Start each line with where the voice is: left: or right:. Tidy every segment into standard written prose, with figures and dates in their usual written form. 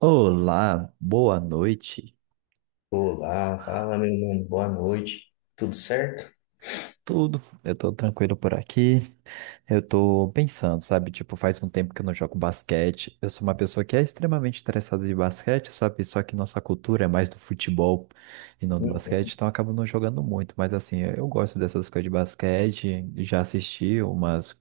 right: Olá, boa noite.
left: Olá, fala meu mano, boa noite. Tudo certo?
right: Tudo, eu tô tranquilo por aqui. Eu tô pensando, sabe? Tipo, faz um tempo que eu não jogo basquete. Eu sou uma pessoa que é extremamente interessada de basquete, sabe? Só que nossa cultura é mais do futebol e não do basquete,
left: Uhum.
right: então eu acabo não jogando muito. Mas assim, eu gosto dessas coisas de basquete. Já assisti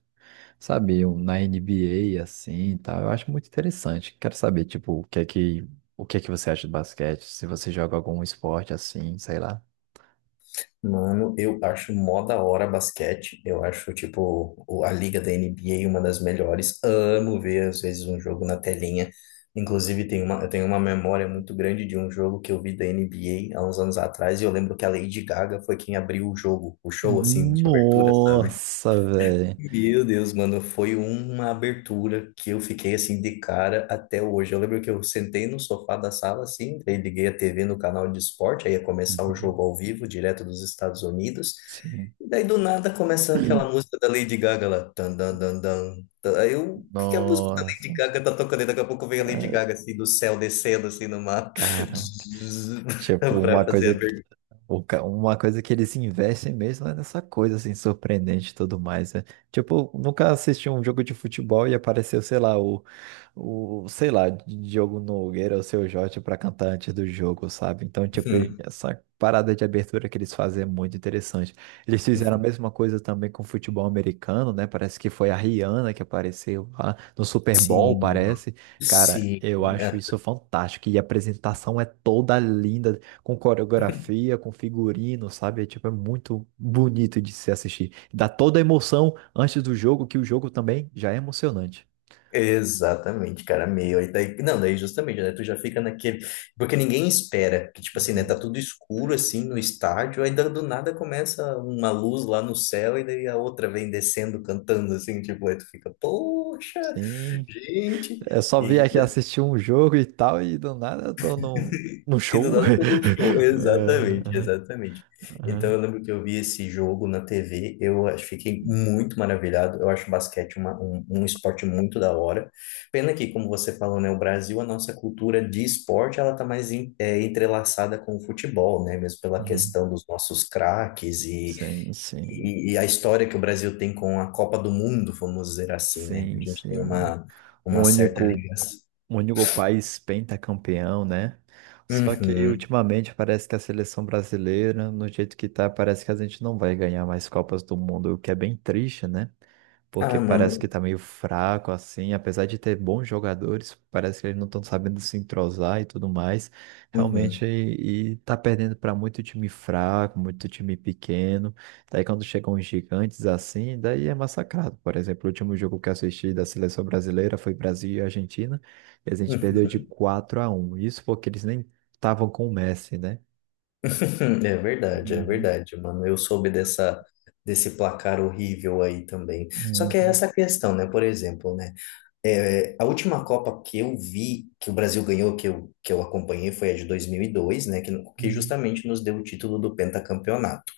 right: sabe, um na NBA assim e tal. Eu acho muito interessante. Quero saber, tipo, o que é que você acha de basquete? Se você joga algum esporte assim, sei lá.
left: Mano, eu acho mó da hora basquete. Eu acho, tipo, a liga da NBA uma das melhores. Amo ver, às vezes, um jogo na telinha. Inclusive, eu tenho uma memória muito grande de um jogo que eu vi da NBA há uns anos atrás. E eu lembro que a Lady Gaga foi quem abriu o jogo, o show, assim, de abertura, sabe?
right: Nossa, velho.
left: Meu Deus, mano, foi uma abertura que eu fiquei assim de cara até hoje. Eu lembro que eu sentei no sofá da sala assim, aí liguei a TV no canal de esporte, aí ia começar o
right: Uhum.
left: jogo ao vivo, direto dos Estados Unidos.
right: Sim.
left: E daí do nada começa aquela música da Lady Gaga lá. Tan, dan, dan, dan. Tan. Aí eu, o que que é a música da Lady
right: Nossa.
left: Gaga tá tocando? E daqui a pouco vem a Lady
right: Ah,
left: Gaga assim do céu descendo assim no mar
right: caramba. Tipo,
left: pra
right: uma
left: fazer a
right: coisa.
left: abertura.
right: Uma coisa que eles investem mesmo é nessa coisa, assim, surpreendente e tudo mais, né? Tipo, nunca assisti um jogo de futebol e apareceu, sei lá, o sei lá, Diogo Nogueira ou Seu Jorge pra cantar antes do jogo, sabe? Então, tipo,
left: Hum.
right: essa parada de abertura que eles fazem é muito interessante. Eles fizeram a mesma coisa também com o futebol americano, né? Parece que foi a Rihanna que apareceu lá no Super Bowl,
left: Sim,
right: parece. Cara, eu
left: sim.
right: acho
left: Ah,
right: isso fantástico. E a apresentação é toda linda com coreografia, com figurino, sabe? É, tipo, é muito bonito de se assistir. Dá toda a emoção antes do jogo, que o jogo também já é emocionante.
left: exatamente, cara, meio. Aí daí, não, daí justamente, né? Tu já fica naquele. Porque ninguém espera, que tipo assim, né? Tá
right: Uhum.
left: tudo escuro assim no estádio, aí do nada começa uma luz lá no céu e daí a outra vem descendo cantando assim, tipo, aí tu fica, poxa,
right: Sim,
left: gente.
right: eu só vim
left: E
right: aqui assistir um jogo e tal, e do nada eu tô num
left: E do
right: show.
left: nada todo um show.
right: É,
left: Exatamente,
right: aham,
left: exatamente. Então
right: aham,
left: eu lembro que eu vi esse jogo na TV, fiquei muito maravilhado. Eu acho basquete um esporte muito da hora. Pena que, como você falou, né, o Brasil, a nossa cultura de esporte, ela tá mais entrelaçada com o futebol, né? Mesmo pela
right: uhum.
left: questão dos nossos craques
right: Sim, sim,
left: e a história que o Brasil tem com a Copa do Mundo, vamos dizer assim, né? A
right: sim,
left: gente tem
right: sim. O
left: uma certa
right: único
left: ligação.
right: O único país pentacampeão, né? Só que
left: Uhum.
right: ultimamente parece que a seleção brasileira, no jeito que tá, parece que a gente não vai ganhar mais Copas do Mundo, o que é bem triste, né? Porque
left: Ah,
right: parece que
left: mano.
right: tá meio fraco assim, apesar de ter bons jogadores, parece que eles não estão sabendo se entrosar e tudo mais. Realmente,
left: Uhum.
right: e tá perdendo para muito time fraco, muito time pequeno. Daí quando chegam os gigantes assim, daí é massacrado. Por exemplo, o último jogo que eu assisti da seleção brasileira foi Brasil e Argentina, e a gente perdeu de 4-1. Isso porque eles nem estavam com o Messi, né?
left: É verdade, é
right: Uhum,
left: verdade, mano. Eu soube desse placar horrível aí também. Só que é
right: uhum,
left: essa questão, né? Por exemplo, né? É, a última Copa que eu vi, que o Brasil ganhou, que eu acompanhei, foi a de 2002, né? Que
right: uhum.
left: justamente nos deu o título do pentacampeonato.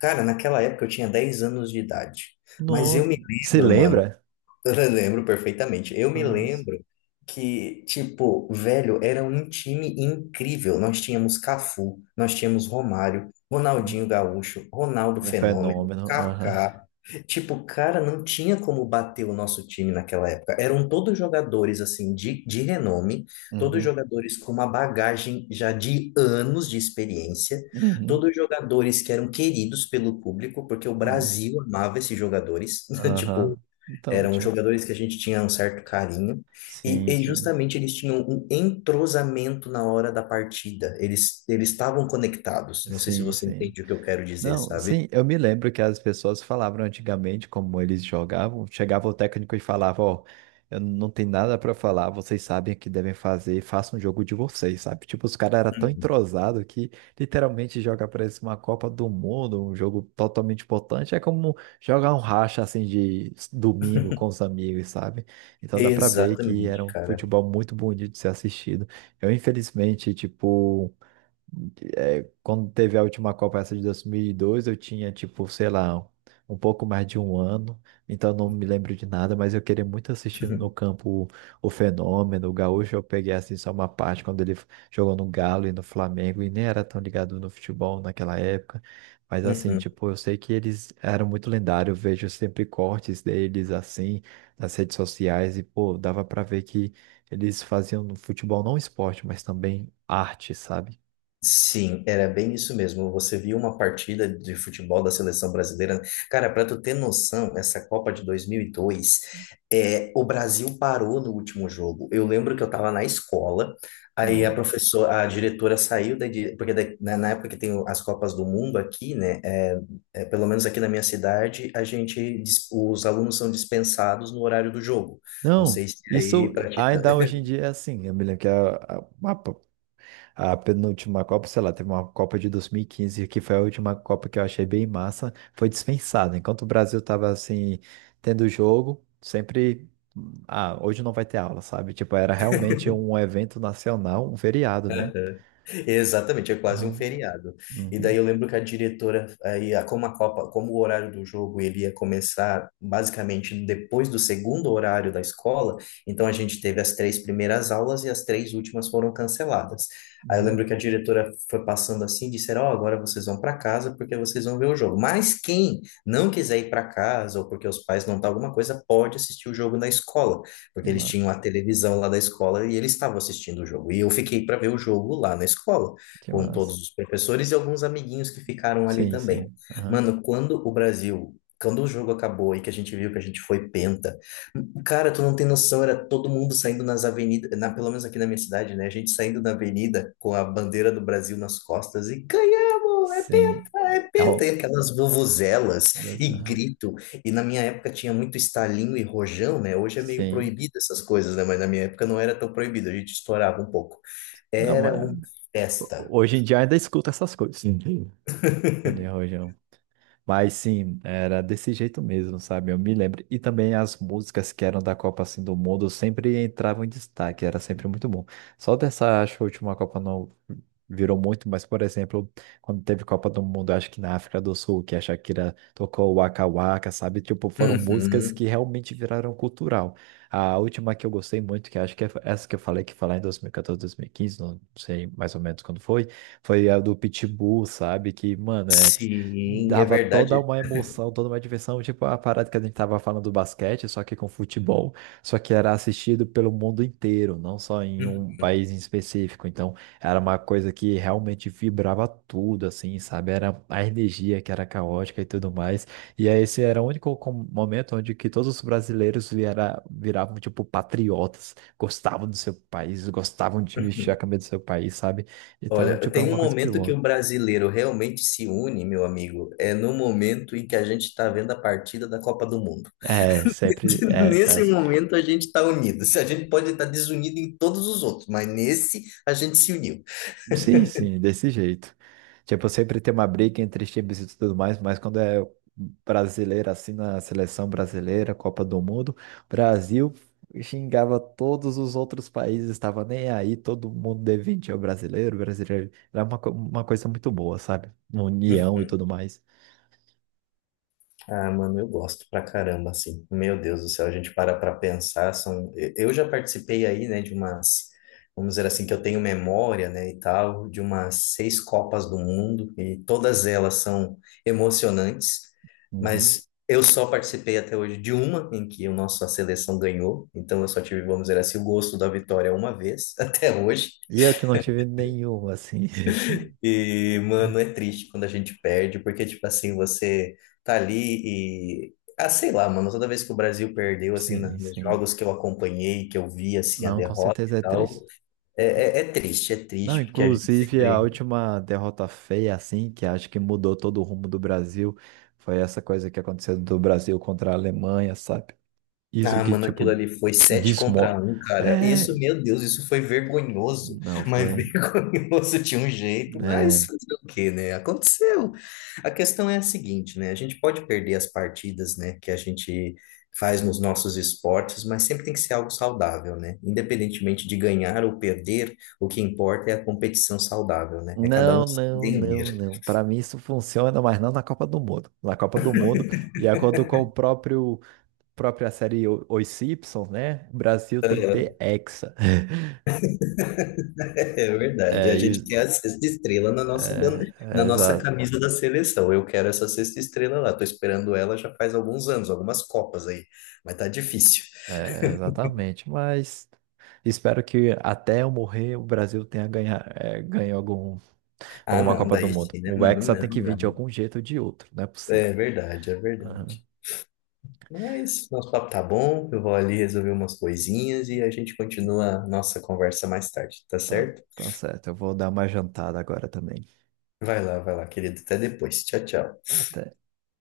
left: Cara, naquela época eu tinha 10 anos de idade. Mas eu
right: nossa.
left: me
right: Se
left: lembro, mano,
right: lembra?
left: eu lembro perfeitamente. Eu me
right: Nossa.
left: lembro que, tipo, velho, era um time incrível. Nós tínhamos Cafu, nós tínhamos Romário, Ronaldinho Gaúcho, Ronaldo
right: Um
left: Fenômeno,
right: fenômeno. Aham.
left: Kaká. Tipo, cara, não tinha como bater o nosso time naquela época. Eram todos jogadores, assim, de renome, todos
right: Uhum.
left: jogadores com uma bagagem já de anos de experiência,
right: Uhum.
left: todos jogadores que eram queridos pelo público, porque o
right: É.
left: Brasil amava esses jogadores. Tipo,
right: Aham. Então,
left: eram
right: tia.
left: jogadores que a gente tinha um certo carinho,
right: Sim,
left: e
right: sim.
left: justamente eles tinham um entrosamento na hora da partida. Eles estavam conectados. Não sei se
right: Sim,
left: você
right: sim.
left: entende o que eu quero dizer,
right: Não,
left: sabe?
right: sim, eu me lembro que as pessoas falavam antigamente como eles jogavam. Chegava o técnico e falava, ó, eu não tenho nada pra falar, vocês sabem o que devem fazer, façam um jogo de vocês, sabe? Tipo, os caras eram tão
left: Uhum.
right: entrosados que literalmente joga parece uma Copa do Mundo, um jogo totalmente importante. É como jogar um racha assim de domingo com os amigos, sabe? Então dá pra ver que era
left: Exatamente,
right: um
left: cara.
right: futebol muito bonito de ser assistido. Eu, infelizmente, tipo. É, quando teve a última Copa, essa de 2002 eu tinha, tipo, sei lá, um pouco mais de um ano, então não me lembro de nada, mas eu queria muito assistir no campo o Fenômeno, o Gaúcho. Eu peguei, assim, só uma parte quando ele jogou no Galo e no Flamengo, e nem era tão ligado no futebol naquela época, mas assim,
left: Uhum.
right: tipo, eu sei que eles eram muito lendários, eu vejo sempre cortes deles, assim, nas redes sociais, e, pô, dava pra ver que eles faziam no futebol não esporte, mas também arte, sabe?
left: Sim, era bem isso mesmo. Você viu uma partida de futebol da seleção brasileira. Cara, para tu ter noção, essa Copa de 2002, é, o Brasil parou no último jogo. Eu lembro que eu estava na escola, aí a
right: Não,
left: professora, a diretora saiu porque na época que tem as Copas do Mundo aqui, né? Pelo menos aqui na minha cidade, os alunos são dispensados no horário do jogo. Não
right: não,
left: sei se
right: isso
left: aí para ti.
right: ainda hoje em dia é assim. Eu me lembro que a a penúltima Copa, sei lá, teve uma Copa de 2015 que foi a última Copa que eu achei bem massa, foi dispensada. Enquanto o Brasil tava assim, tendo jogo, sempre. Ah, hoje não vai ter aula, sabe? Tipo, era realmente um evento nacional, um feriado, né?
left: Exatamente, é quase um
right: Aham,
left: feriado. E daí
right: uhum,
left: eu lembro que a diretora, como a Copa, como o horário do jogo ele ia começar basicamente depois do segundo horário da escola, então a gente teve as três primeiras aulas e as três últimas foram canceladas. Aí eu
right: uhum.
left: lembro que a diretora foi passando assim, disseram, ó, agora vocês vão para casa porque vocês vão ver o jogo. Mas quem não quiser ir para casa ou porque os pais não tá alguma coisa, pode assistir o jogo na escola
right: Que
left: porque eles
right: massa,
left: tinham a televisão lá da escola e eles estavam assistindo o jogo. E eu fiquei para ver o jogo lá na escola,
right: que
left: com
right: massa.
left: todos os professores e alguns amiguinhos que ficaram ali
right: Sim,
left: também.
right: sim. Aham,
left: Mano, quando o Brasil. Quando o jogo acabou e que a gente viu que a gente foi penta, cara, tu não tem noção, era todo mundo saindo nas avenidas, na, pelo menos aqui na minha cidade, né? A gente saindo na avenida com a bandeira do Brasil nas costas e ganhamos,
right: sim.
left: é
right: É
left: penta,
right: um-
left: e aquelas vuvuzelas
right: Deus,
left: e
right: aham,
left: grito. E na minha época tinha muito estalinho e rojão, né? Hoje é meio
right: sim.
left: proibido essas coisas, né? Mas na minha época não era tão proibido, a gente estourava um pouco.
right: Não,
left: Era
right: mas.
left: uma festa.
right: Hoje em dia ainda escuta essas coisas. Sim. Cadê o Rojão? Mas sim, era desse jeito mesmo, sabe? Eu me lembro. E também as músicas que eram da Copa assim do Mundo sempre entravam em destaque, era sempre muito bom. Só dessa, acho que a última Copa não virou muito, mas por exemplo, quando teve Copa do Mundo, acho que na África do Sul, que a Shakira tocou Waka Waka, sabe? Tipo, foram músicas
left: Uhum.
right: que realmente viraram cultural. A última que eu gostei muito, que acho que é essa que eu falei, que falar em dois mil e quatorze, 2015 não sei mais ou menos quando foi, foi a do Pitbull, sabe? Que, mano,
left: Sim, é
right: dava toda
left: verdade.
right: uma emoção, toda uma diversão, tipo a parada que a gente tava falando do basquete, só que com futebol, só que era assistido pelo mundo inteiro, não só em um país em específico. Então, era uma coisa que realmente vibrava tudo, assim, sabe? Era a energia que era caótica e tudo mais. E aí, esse era o único momento onde que todos os brasileiros viravam, tipo, patriotas, gostavam do seu país, gostavam de vestir a camisa do seu país, sabe? Então,
left: Olha,
right: tipo, é
left: tem um
right: uma coisa muito
left: momento que
right: boa.
left: o brasileiro realmente se une, meu amigo, é no momento em que a gente está vendo a partida da Copa do Mundo.
right: É, sempre é,
left: Nesse
right: é.
left: momento a gente está unido. Se a gente pode estar desunido em todos os outros, mas nesse a gente se uniu.
right: Sim, sim, desse jeito. Tipo, sempre tem uma briga entre os times e tudo mais, mas quando é brasileiro, assim, na seleção brasileira, Copa do Mundo, Brasil xingava todos os outros países, estava nem aí, todo mundo devente ao brasileiro, brasileiro. Era uma coisa muito boa, sabe? União e tudo mais.
left: Ah, mano, eu gosto pra caramba, assim. Meu Deus do céu, a gente para pra pensar, são... Eu já participei aí, né, de umas... Vamos dizer assim, que eu tenho memória, né, e tal, de umas 6 Copas do Mundo, e todas elas são emocionantes,
right: Uhum.
left: mas eu só participei até hoje de uma em que a nossa seleção ganhou, então eu só tive, vamos dizer assim, o gosto da vitória uma vez, até hoje.
right: E eu que não tive nenhum assim.
left: E, mano, é triste quando a gente perde, porque, tipo assim, você tá ali e. Ah, sei lá, mano, toda vez que o Brasil perdeu, assim,
right: Sim,
left: nos
right: sim.
left: jogos que eu acompanhei, que eu vi, assim, a
right: Não, com
left: derrota e
right: certeza é
left: tal,
right: triste.
left: é, é
right: Não,
left: triste, porque a gente
right: inclusive a
left: sempre.
right: última derrota feia, assim, que acho que mudou todo o rumo do Brasil, foi essa coisa que aconteceu do Brasil contra a Alemanha, sabe? Isso
left: Ah,
right: que,
left: mano, aquilo
right: tipo,
left: ali foi 7 contra
right: desmo...
left: um, cara.
right: É,
left: Isso, meu Deus, isso foi vergonhoso.
right: não
left: Mas
right: foi...
left: vergonhoso tinha um jeito, mas
right: é,
left: fazer o quê, né? Aconteceu. A questão é a seguinte, né? A gente pode perder as partidas, né, que a gente faz nos nossos esportes, mas sempre tem que ser algo saudável, né? Independentemente de ganhar ou perder, o que importa é a competição saudável, né? É cada
right: não,
left: um se
right: não, não,
left: entender.
right: não. Para mim isso funciona, mas não na Copa do Mundo. Na Copa do Mundo, de acordo com o próprio própria série Os Simpsons, né? O Brasil tem que ter
left: Ah,
right: hexa.
left: é verdade.
right: É,
left: A
right: e
left: gente quer a sexta estrela na nossa
right: é,
left: bandeira, na
right: é,
left: nossa
right: exato.
left: camisa da seleção. Eu quero essa sexta estrela lá. Tô esperando ela já faz alguns anos, algumas copas aí. Mas tá difícil.
right: É, exatamente, mas espero que até eu morrer o Brasil tenha ganho algum,
left: Ah,
right: alguma
left: não,
right: Copa do
left: daí
right: Mundo.
left: sim, né,
right: O
left: mano?
right: Hexa tem
left: Não,
right: que vir de
left: não.
right: algum jeito ou de outro, não é
left: É
right: possível.
left: verdade, é
right: Aham.
left: verdade. Mas nosso papo tá bom. Eu vou ali resolver umas coisinhas e a gente continua a nossa conversa mais tarde, tá
right: Tá,
left: certo?
right: tá certo, eu vou dar uma jantada agora também.
left: Vai lá, querido. Até depois. Tchau, tchau.
right: Até.